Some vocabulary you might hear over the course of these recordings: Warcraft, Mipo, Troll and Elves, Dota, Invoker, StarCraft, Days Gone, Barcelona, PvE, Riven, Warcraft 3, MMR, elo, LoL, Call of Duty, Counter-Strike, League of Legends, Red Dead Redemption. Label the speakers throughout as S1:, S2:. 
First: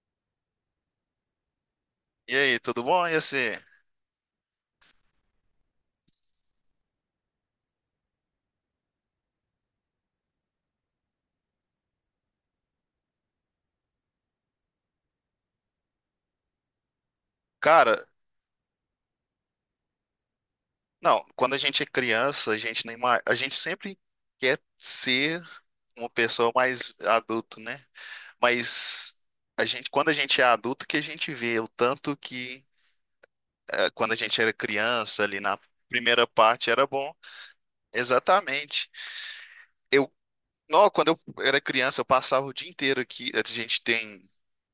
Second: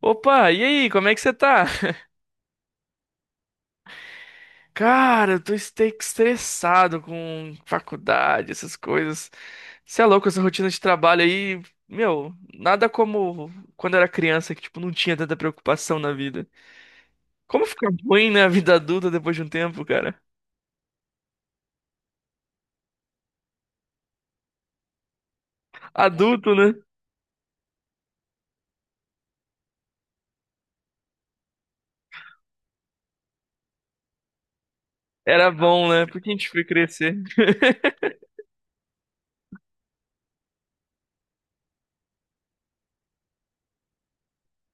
S1: Opa, e aí, como é que você tá?
S2: E aí, tudo bom? E assim,
S1: Cara, eu tô estressado com faculdade, essas coisas. Você é louco, essa rotina de trabalho aí, meu, nada como quando eu era criança, que tipo, não tinha tanta preocupação na vida. Como fica
S2: cara,
S1: ruim, né, a vida adulta depois de um tempo, cara?
S2: não, quando a gente é criança, a gente nem mais, a gente sempre quer ser uma pessoa
S1: Adulto, né?
S2: mais adulto, né? Mas a gente, quando a gente é adulto, que a gente vê o tanto que quando a gente era criança, ali
S1: Era
S2: na
S1: bom, né? Por
S2: primeira
S1: que a gente foi
S2: parte era bom.
S1: crescer?
S2: Exatamente. Eu, não, quando eu era criança, eu passava o dia inteiro aqui. A gente tem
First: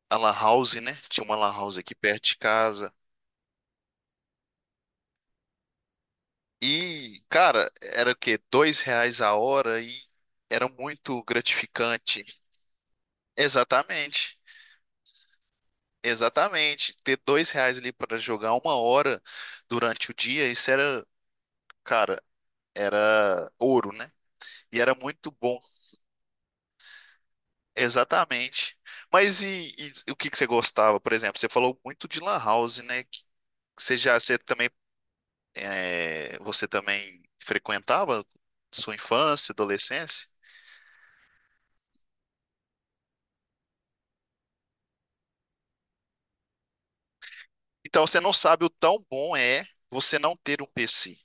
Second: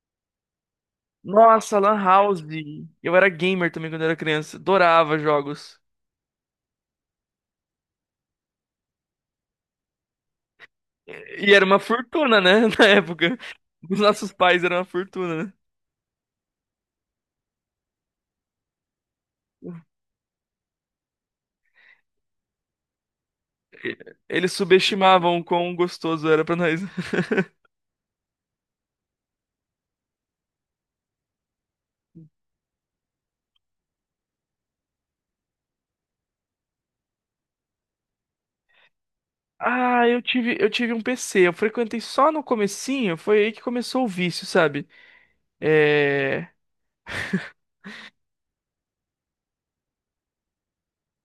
S2: a lan house, né? Tinha uma lan house
S1: Nossa,
S2: aqui
S1: Lan
S2: perto de
S1: House.
S2: casa.
S1: Eu era gamer também quando eu era criança. Adorava jogos.
S2: E, cara, era o quê? R$ 2 a hora e era muito
S1: E era uma
S2: gratificante.
S1: fortuna, né? Na época. Os nossos
S2: Exatamente,
S1: pais eram uma fortuna, né?
S2: exatamente. Ter R$ 2 ali para jogar uma hora durante o dia, isso era, cara, era ouro, né?
S1: Eles
S2: E era muito
S1: subestimavam o
S2: bom,
S1: quão gostoso era pra nós.
S2: exatamente. Mas e o que que você gostava, por exemplo? Você falou muito de lan house, né? Que Você já, você também, é, Você também frequentava sua infância,
S1: Ah, eu
S2: adolescência?
S1: tive, eu tive um PC. Eu frequentei só no comecinho. Foi aí que começou o vício, sabe? É...
S2: Então você não sabe o tão bom é você não ter um PC.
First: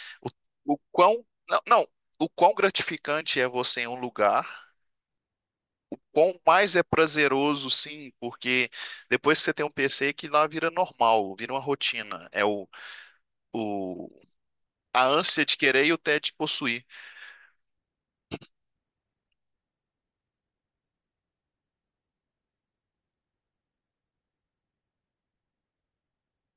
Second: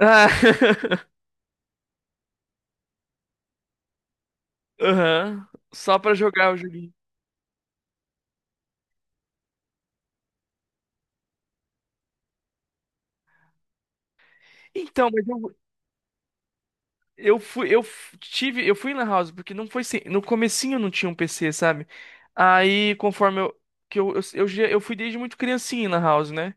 S1: Ah.
S2: O, o quão, não, não, o quão gratificante é você em um lugar,
S1: Aham.
S2: o
S1: Só pra
S2: quão
S1: jogar o
S2: mais é
S1: joguinho.
S2: prazeroso, sim, porque depois que você tem um PC que lá vira normal, vira uma rotina. É o a
S1: Então, mas
S2: ânsia de querer e o tédio de possuir.
S1: eu fui, eu f- tive, eu fui na house porque não foi sem, no comecinho não tinha um PC, sabe? Aí, conforme eu que eu, já- eu fui desde muito criancinha na house, né?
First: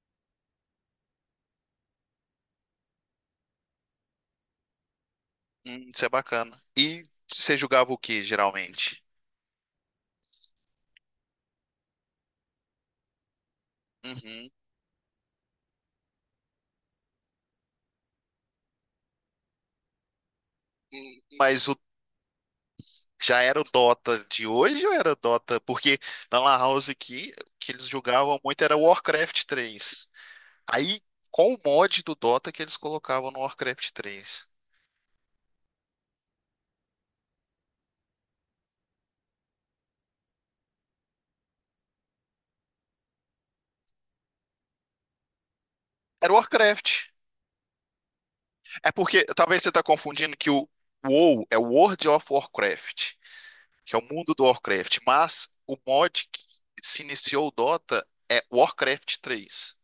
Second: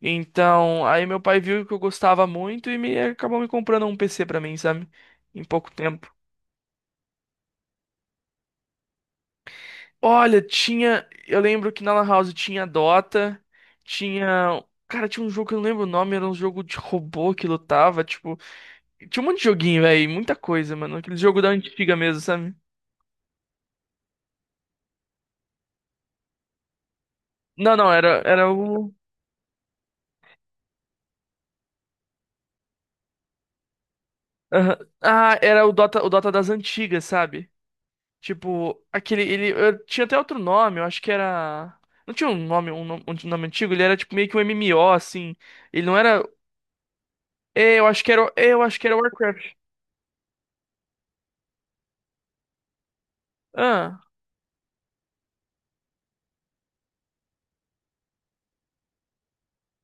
S1: Então, aí meu pai viu que eu gostava muito e me acabou me comprando um PC pra mim, sabe? Em pouco
S2: Isso é
S1: tempo.
S2: bacana. E você jogava o que geralmente?
S1: Olha, tinha, eu lembro que na Lan House tinha Dota,
S2: Uhum.
S1: tinha, cara, tinha um jogo que eu não lembro o nome, era um jogo de robô que lutava, tipo, tinha um monte de joguinho, velho, muita coisa, mano, aquele jogo da
S2: Mas
S1: antiga mesmo, sabe?
S2: já era o Dota de hoje ou era o Dota? Porque na Lan House aqui, o que
S1: Não,
S2: eles
S1: não, era
S2: jogavam
S1: era
S2: muito era
S1: o
S2: Warcraft 3. Aí, qual o mod do Dota que eles colocavam no Warcraft 3?
S1: aham. Ah, era o Dota das antigas, sabe? Tipo, tinha até outro nome, eu acho que era, não tinha um nome, um nome antigo, ele era tipo meio que um MMO, assim, ele não era,
S2: Era o Warcraft.
S1: é, eu acho que
S2: É
S1: era
S2: porque
S1: Warcraft,
S2: talvez você tá confundindo que o WoW é o World of Warcraft, que é
S1: ah,
S2: o mundo do Warcraft, mas o mod que se iniciou o Dota é Warcraft 3.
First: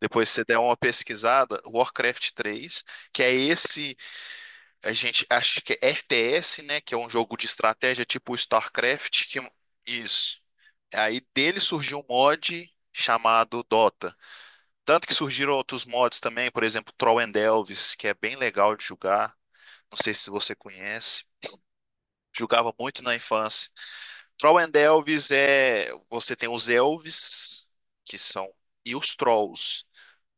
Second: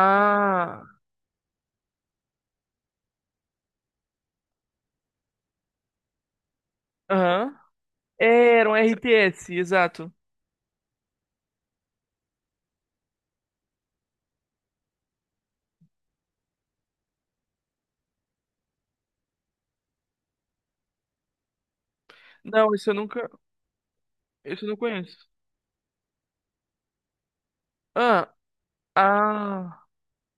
S2: Depois você der uma pesquisada, Warcraft 3, que é esse. A gente acho que é RTS, né? Que é um jogo de
S1: aham.
S2: estratégia tipo
S1: É, era um
S2: StarCraft. Que...
S1: RTS, exato,
S2: Isso. Aí dele surgiu um mod chamado Dota. Tanto que surgiram outros mods também, por exemplo, Troll and Elves, que é bem legal de jogar. Não sei se você conhece.
S1: não,
S2: Jogava
S1: isso eu
S2: muito na
S1: nunca,
S2: infância. Troll
S1: isso eu
S2: and
S1: não conheço,
S2: Elves é. Você tem os elves, que
S1: ah,
S2: são. E os
S1: ah,
S2: trolls.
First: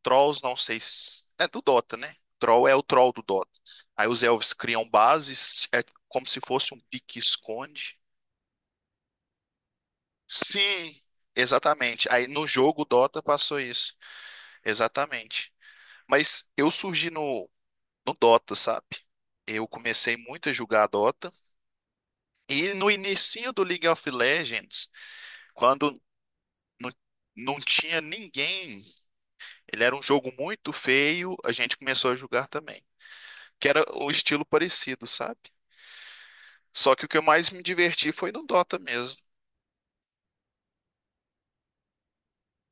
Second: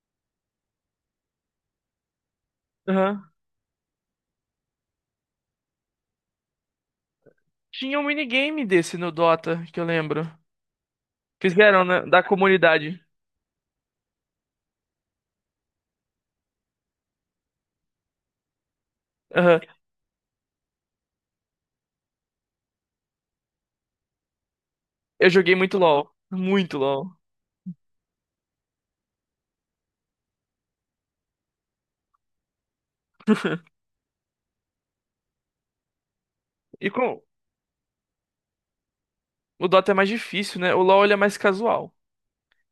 S2: Trolls, não sei se. É do Dota, né? Troll é o troll do
S1: aham.
S2: Dota. Aí os elfos criam bases, é como se fosse um pique-esconde.
S1: Tinha um minigame desse no Dota, que eu lembro,
S2: Sim,
S1: fizeram, né,
S2: exatamente.
S1: da
S2: Aí no jogo
S1: comunidade,
S2: Dota passou isso. Exatamente. Mas eu surgi no Dota, sabe?
S1: aham.
S2: Eu comecei muito a jogar Dota. E no inicinho do League of Legends,
S1: Eu joguei
S2: quando
S1: Muito
S2: não,
S1: LoL,
S2: não tinha ninguém, ele era um jogo muito feio, a gente começou a jogar também. Que era o estilo parecido, sabe?
S1: e
S2: Só que o que
S1: com
S2: eu mais me diverti foi no Dota mesmo.
S1: o Dota é mais difícil, né? O LoL ele é mais casual.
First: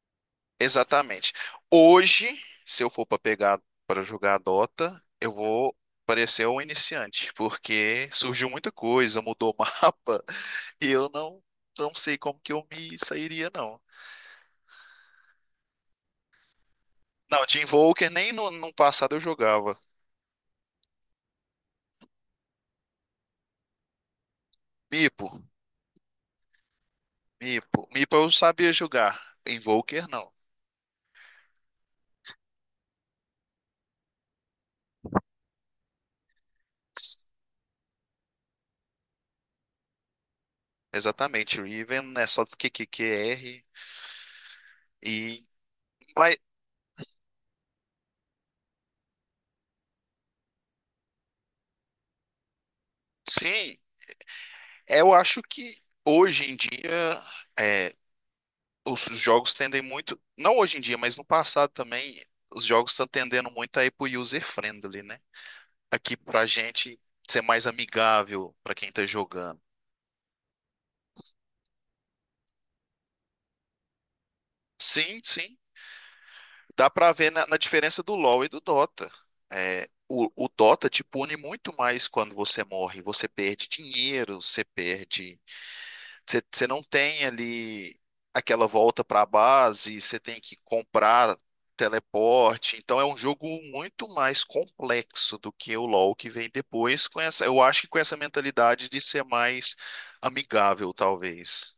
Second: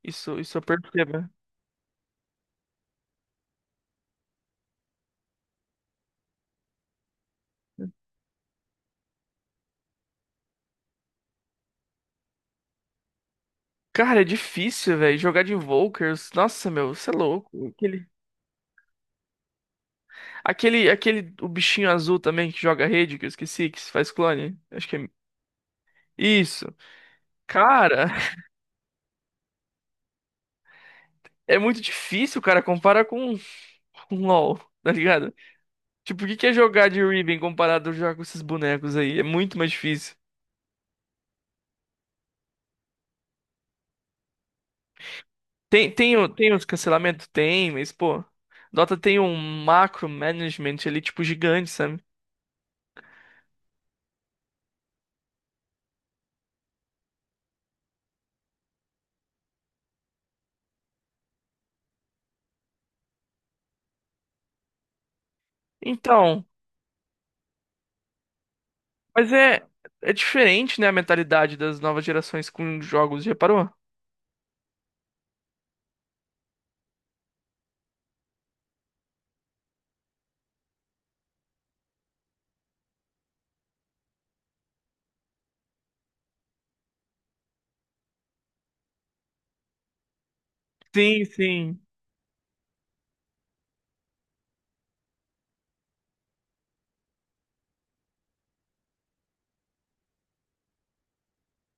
S1: Isso eu percebo, né?
S2: Exatamente. Hoje, se eu for para pegar para jogar Dota, eu vou parecer um iniciante, porque surgiu muita coisa, mudou o mapa, e eu não sei como que eu me sairia não.
S1: Cara, é difícil, velho. Jogar de Invokers. Nossa, meu, você é
S2: Não, Team
S1: louco.
S2: Volker nem no, no passado eu jogava.
S1: O bichinho azul também que joga rede, que eu esqueci, que faz clone. Acho que é.
S2: Mipo,
S1: Isso. Cara,
S2: Mipo eu sabia jogar. Invoker não.
S1: é muito difícil, cara, comparar com LoL, tá ligado? Tipo, o que que é jogar de Riven comparado a jogar com esses bonecos aí? É muito mais difícil.
S2: Exatamente, Riven é só Q Q Q R e mas
S1: Tem os cancelamentos? Tem, mas, pô. Dota tem um macro management ali, tipo, gigante, sabe?
S2: sim, É, eu acho que hoje em dia é, os jogos tendem muito, não hoje em dia, mas no passado também, os jogos estão tendendo muito a ir pro user friendly, né? Aqui
S1: Então,
S2: pra gente ser mais amigável pra quem tá
S1: mas
S2: jogando.
S1: é, é diferente, né, a mentalidade das novas gerações com jogos, já reparou?
S2: Sim, sim. Dá pra ver na diferença do LoL e do Dota. É, o Dota te pune muito mais quando você morre. Você perde dinheiro, você perde. Você não tem ali aquela volta para a base, você tem que
S1: Sim,
S2: comprar
S1: sim.
S2: teleporte. Então é um jogo muito mais complexo do que o LoL que vem depois com essa, eu acho que com essa mentalidade de ser mais amigável, talvez.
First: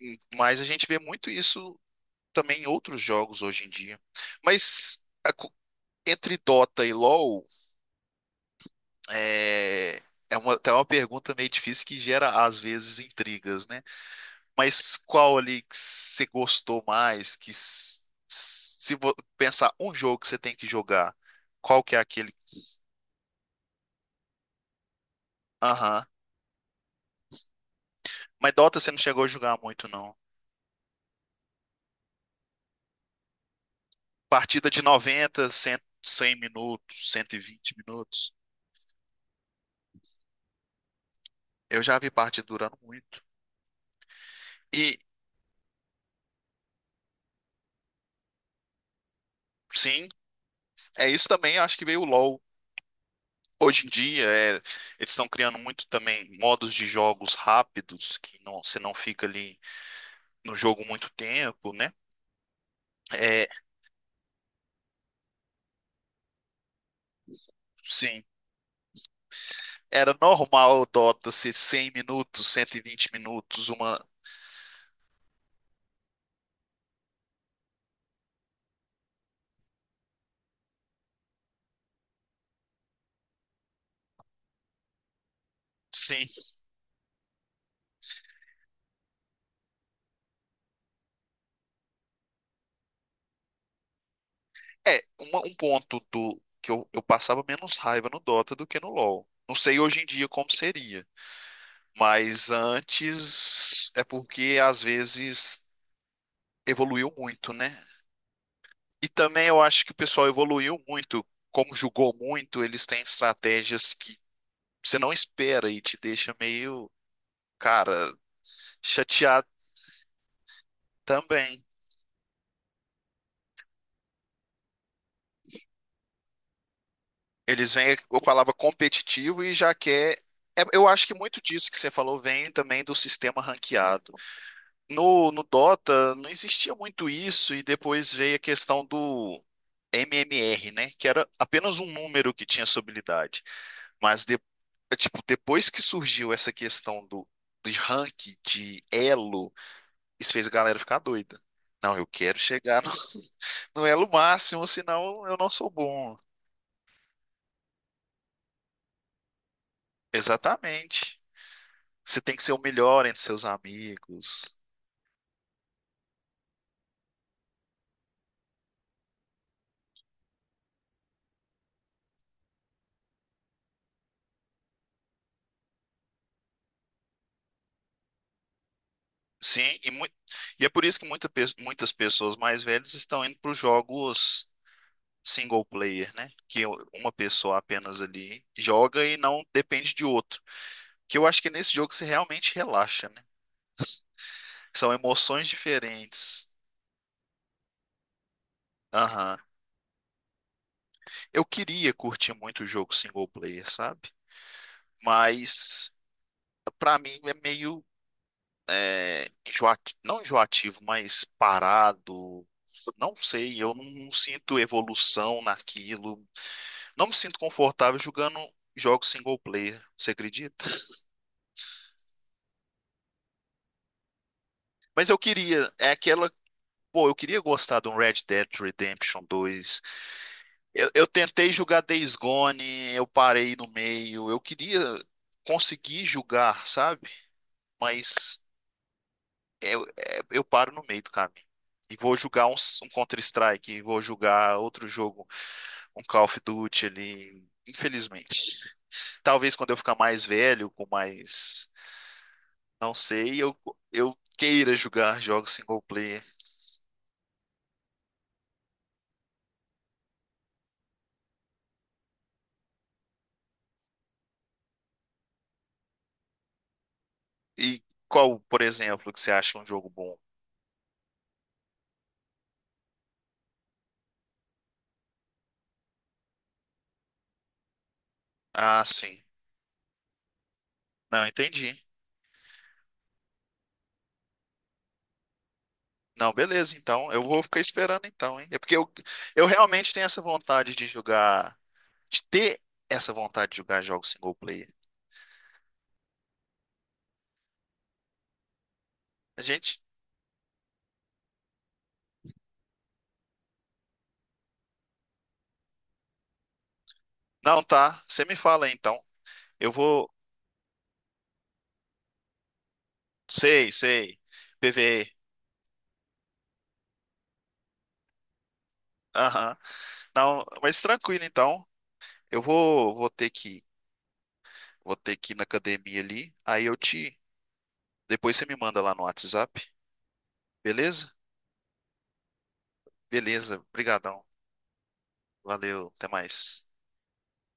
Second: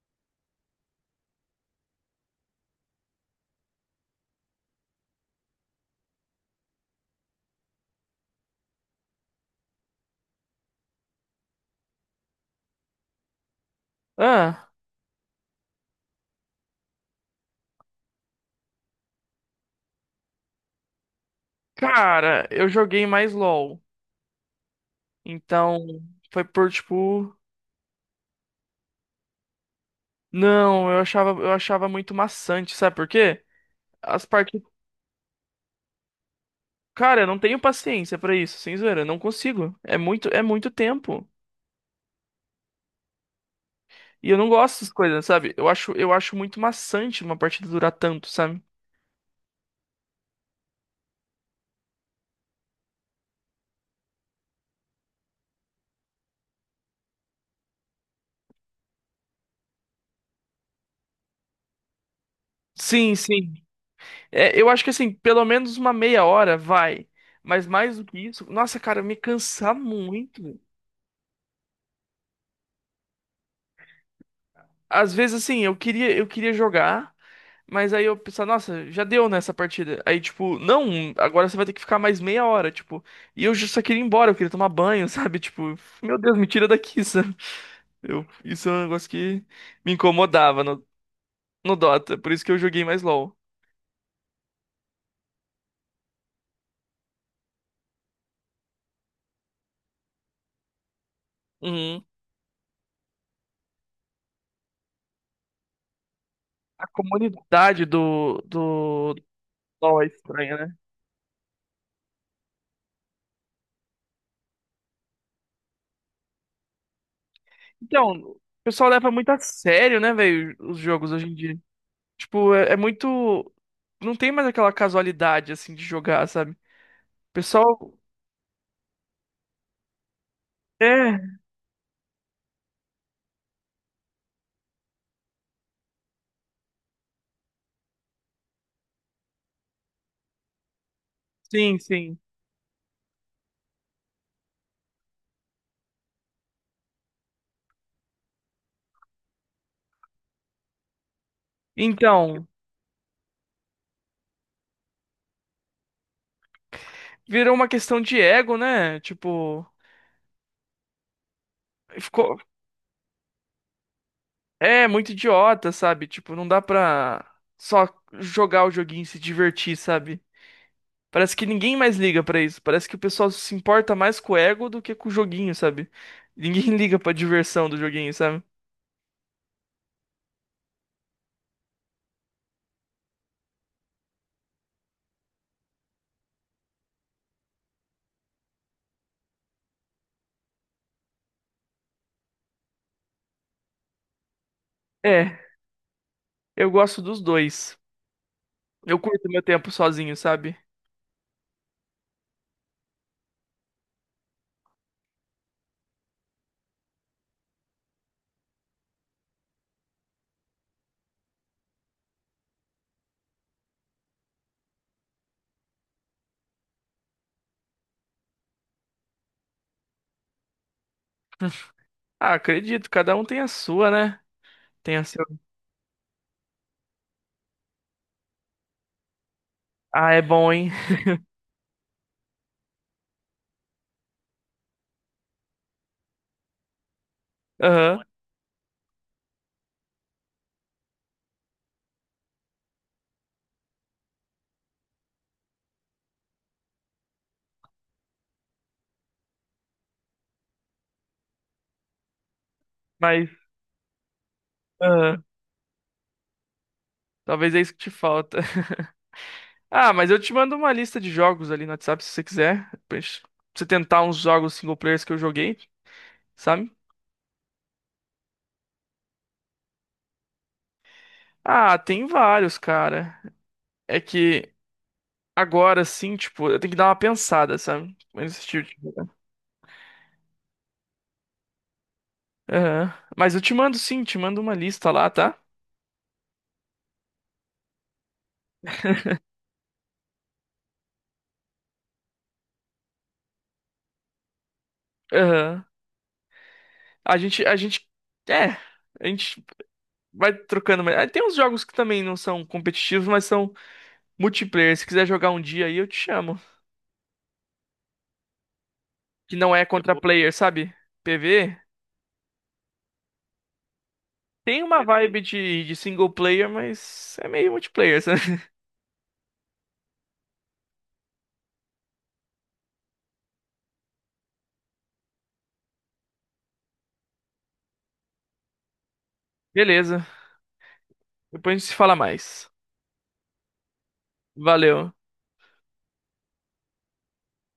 S2: Mas a gente vê muito isso também em outros jogos hoje em dia. Mas entre Dota e LoL, é, é uma, até uma pergunta meio difícil que gera às vezes intrigas, né?
S1: Ah,
S2: Mas qual ali que você gostou mais? Se pensar um jogo que você tem que jogar, qual que é aquele?
S1: cara, eu joguei mais LoL. Então,
S2: Aham.
S1: foi por tipo,
S2: Mas Dota você não chegou a jogar muito, não.
S1: não, eu achava muito maçante, sabe por quê? As partidas,
S2: Partida de 90, 100, 100 minutos,
S1: cara, eu
S2: cento
S1: não
S2: e
S1: tenho
S2: vinte
S1: paciência pra
S2: minutos.
S1: isso, sem zoeira, eu não consigo. É muito tempo.
S2: Eu já vi partida durando muito.
S1: E eu não gosto dessas
S2: E
S1: coisas, sabe? Eu acho muito maçante uma partida durar tanto, sabe?
S2: sim, é isso também. Acho que veio o LoL. Hoje em dia, eles estão criando muito também modos de jogos rápidos, que não, você não fica ali no jogo muito tempo, né?
S1: Sim,
S2: É,
S1: sim. É, eu acho que assim, pelo menos uma meia hora vai. Mas mais do que
S2: sim.
S1: isso, nossa, cara, me cansar
S2: Era
S1: muito.
S2: normal o Dota ser 100 minutos, 120 minutos, uma.
S1: Às vezes, assim, eu queria jogar, mas aí eu pensava, nossa, já deu nessa partida. Aí, tipo, não, agora você vai ter que ficar mais meia hora, tipo. E eu só queria ir embora, eu queria tomar banho, sabe? Tipo, meu
S2: Sim.
S1: Deus, me tira daqui, sabe? Eu, isso é um negócio que me incomodava no Dota, por isso que eu joguei mais LoL.
S2: É, um ponto do que eu passava menos raiva no Dota do que no LoL. Não sei hoje em dia como seria,
S1: Uhum.
S2: mas antes é porque às vezes
S1: A
S2: evoluiu muito, né?
S1: comunidade
S2: E
S1: do
S2: também eu acho que o
S1: LoL é
S2: pessoal
S1: estranha, né?
S2: evoluiu muito. Como jogou muito, eles têm estratégias que você não espera e te deixa meio, cara,
S1: Então, o pessoal leva muito a
S2: chateado
S1: sério, né, velho, os jogos hoje em dia.
S2: também.
S1: Tipo, é, é muito. Não tem mais aquela casualidade, assim, de jogar, sabe? O
S2: Eles
S1: pessoal.
S2: vêm com a palavra competitivo e já quer. Eu acho que
S1: É,
S2: muito disso que você falou vem também do sistema ranqueado. No Dota não existia muito isso, e depois veio a questão do MMR, né? Que era
S1: sim,
S2: apenas um
S1: sim.
S2: número que tinha sua habilidade. Mas tipo, depois que surgiu essa questão do de rank, de elo, isso fez a galera ficar doida. Não, eu quero
S1: Então,
S2: chegar no, no elo máximo, senão eu não sou bom.
S1: virou uma questão de ego, né? Tipo,
S2: Exatamente. Você tem
S1: ficou.
S2: que ser o melhor entre seus amigos.
S1: É, muito idiota, sabe? Tipo, não dá pra só jogar o joguinho e se divertir, sabe? Parece que ninguém mais liga pra isso. Parece que o pessoal se importa mais com o ego do que com o joguinho, sabe? Ninguém liga pra diversão do joguinho, sabe?
S2: Sim, e é por isso que muitas pessoas mais velhas estão indo para os jogos single player, né? Que uma pessoa apenas ali joga e não depende de outro. Que eu acho que nesse jogo você realmente relaxa, né? São
S1: É.
S2: emoções diferentes.
S1: Eu gosto dos dois. Eu curto
S2: Aham.
S1: meu tempo sozinho, sabe?
S2: Eu queria curtir muito o jogo single player, sabe? Mas pra mim é meio não enjoativo, mas parado. Não sei, eu não sinto evolução naquilo. Não me sinto confortável jogando jogos single player, você acredita?
S1: Ah, acredito, cada um tem a sua, né? Tem a
S2: Mas eu
S1: seu.
S2: queria, é aquela, pô, eu queria gostar de um Red Dead Redemption 2.
S1: Ah, é bom, hein?
S2: Eu, eu tentei jogar Days Gone, eu parei no meio. Eu queria conseguir jogar, sabe?
S1: Aham,
S2: Mas eu paro no meio do caminho. E vou jogar um Counter-Strike, e vou jogar outro jogo um Call of Duty ali, infelizmente. Talvez quando eu ficar mais velho, com mais, não
S1: mas.
S2: sei, eu queira jogar
S1: Aham,
S2: jogos single player.
S1: talvez é isso que te falta. Ah, mas eu te mando uma lista de jogos ali no WhatsApp se você quiser. Pra gente- pra você tentar uns jogos single players que eu joguei, sabe?
S2: E qual, por exemplo, que você acha um jogo bom?
S1: Ah, tem vários, cara. É que agora sim, tipo, eu tenho que dar uma pensada, sabe? Nesse tipo
S2: Ah,
S1: de-
S2: sim. Não, entendi.
S1: Aham. Mas eu te mando sim, te mando uma lista lá, tá?
S2: Não, beleza, então eu vou ficar esperando então, hein? É porque eu realmente tenho essa vontade de jogar, de ter essa vontade de jogar jogos single player.
S1: Aham. A gente, a gente, é, a
S2: A
S1: gente
S2: gente,
S1: vai trocando. Mas ah, tem uns jogos que também não são competitivos, mas são multiplayer. Se quiser jogar um dia aí, eu te chamo.
S2: não tá, você me fala aí, então.
S1: Que não é
S2: Eu
S1: contra
S2: vou,
S1: player, sabe? PV
S2: sei, sei.
S1: tem uma
S2: PvE.
S1: vibe de single player, mas é meio multiplayer, sabe?
S2: Aham. Não, mas tranquilo então. Eu vou ter que ir na academia ali. Depois você me manda lá no WhatsApp,
S1: Beleza.
S2: beleza?
S1: Depois a gente se fala mais.
S2: Beleza, brigadão.
S1: Valeu.
S2: Valeu, até mais.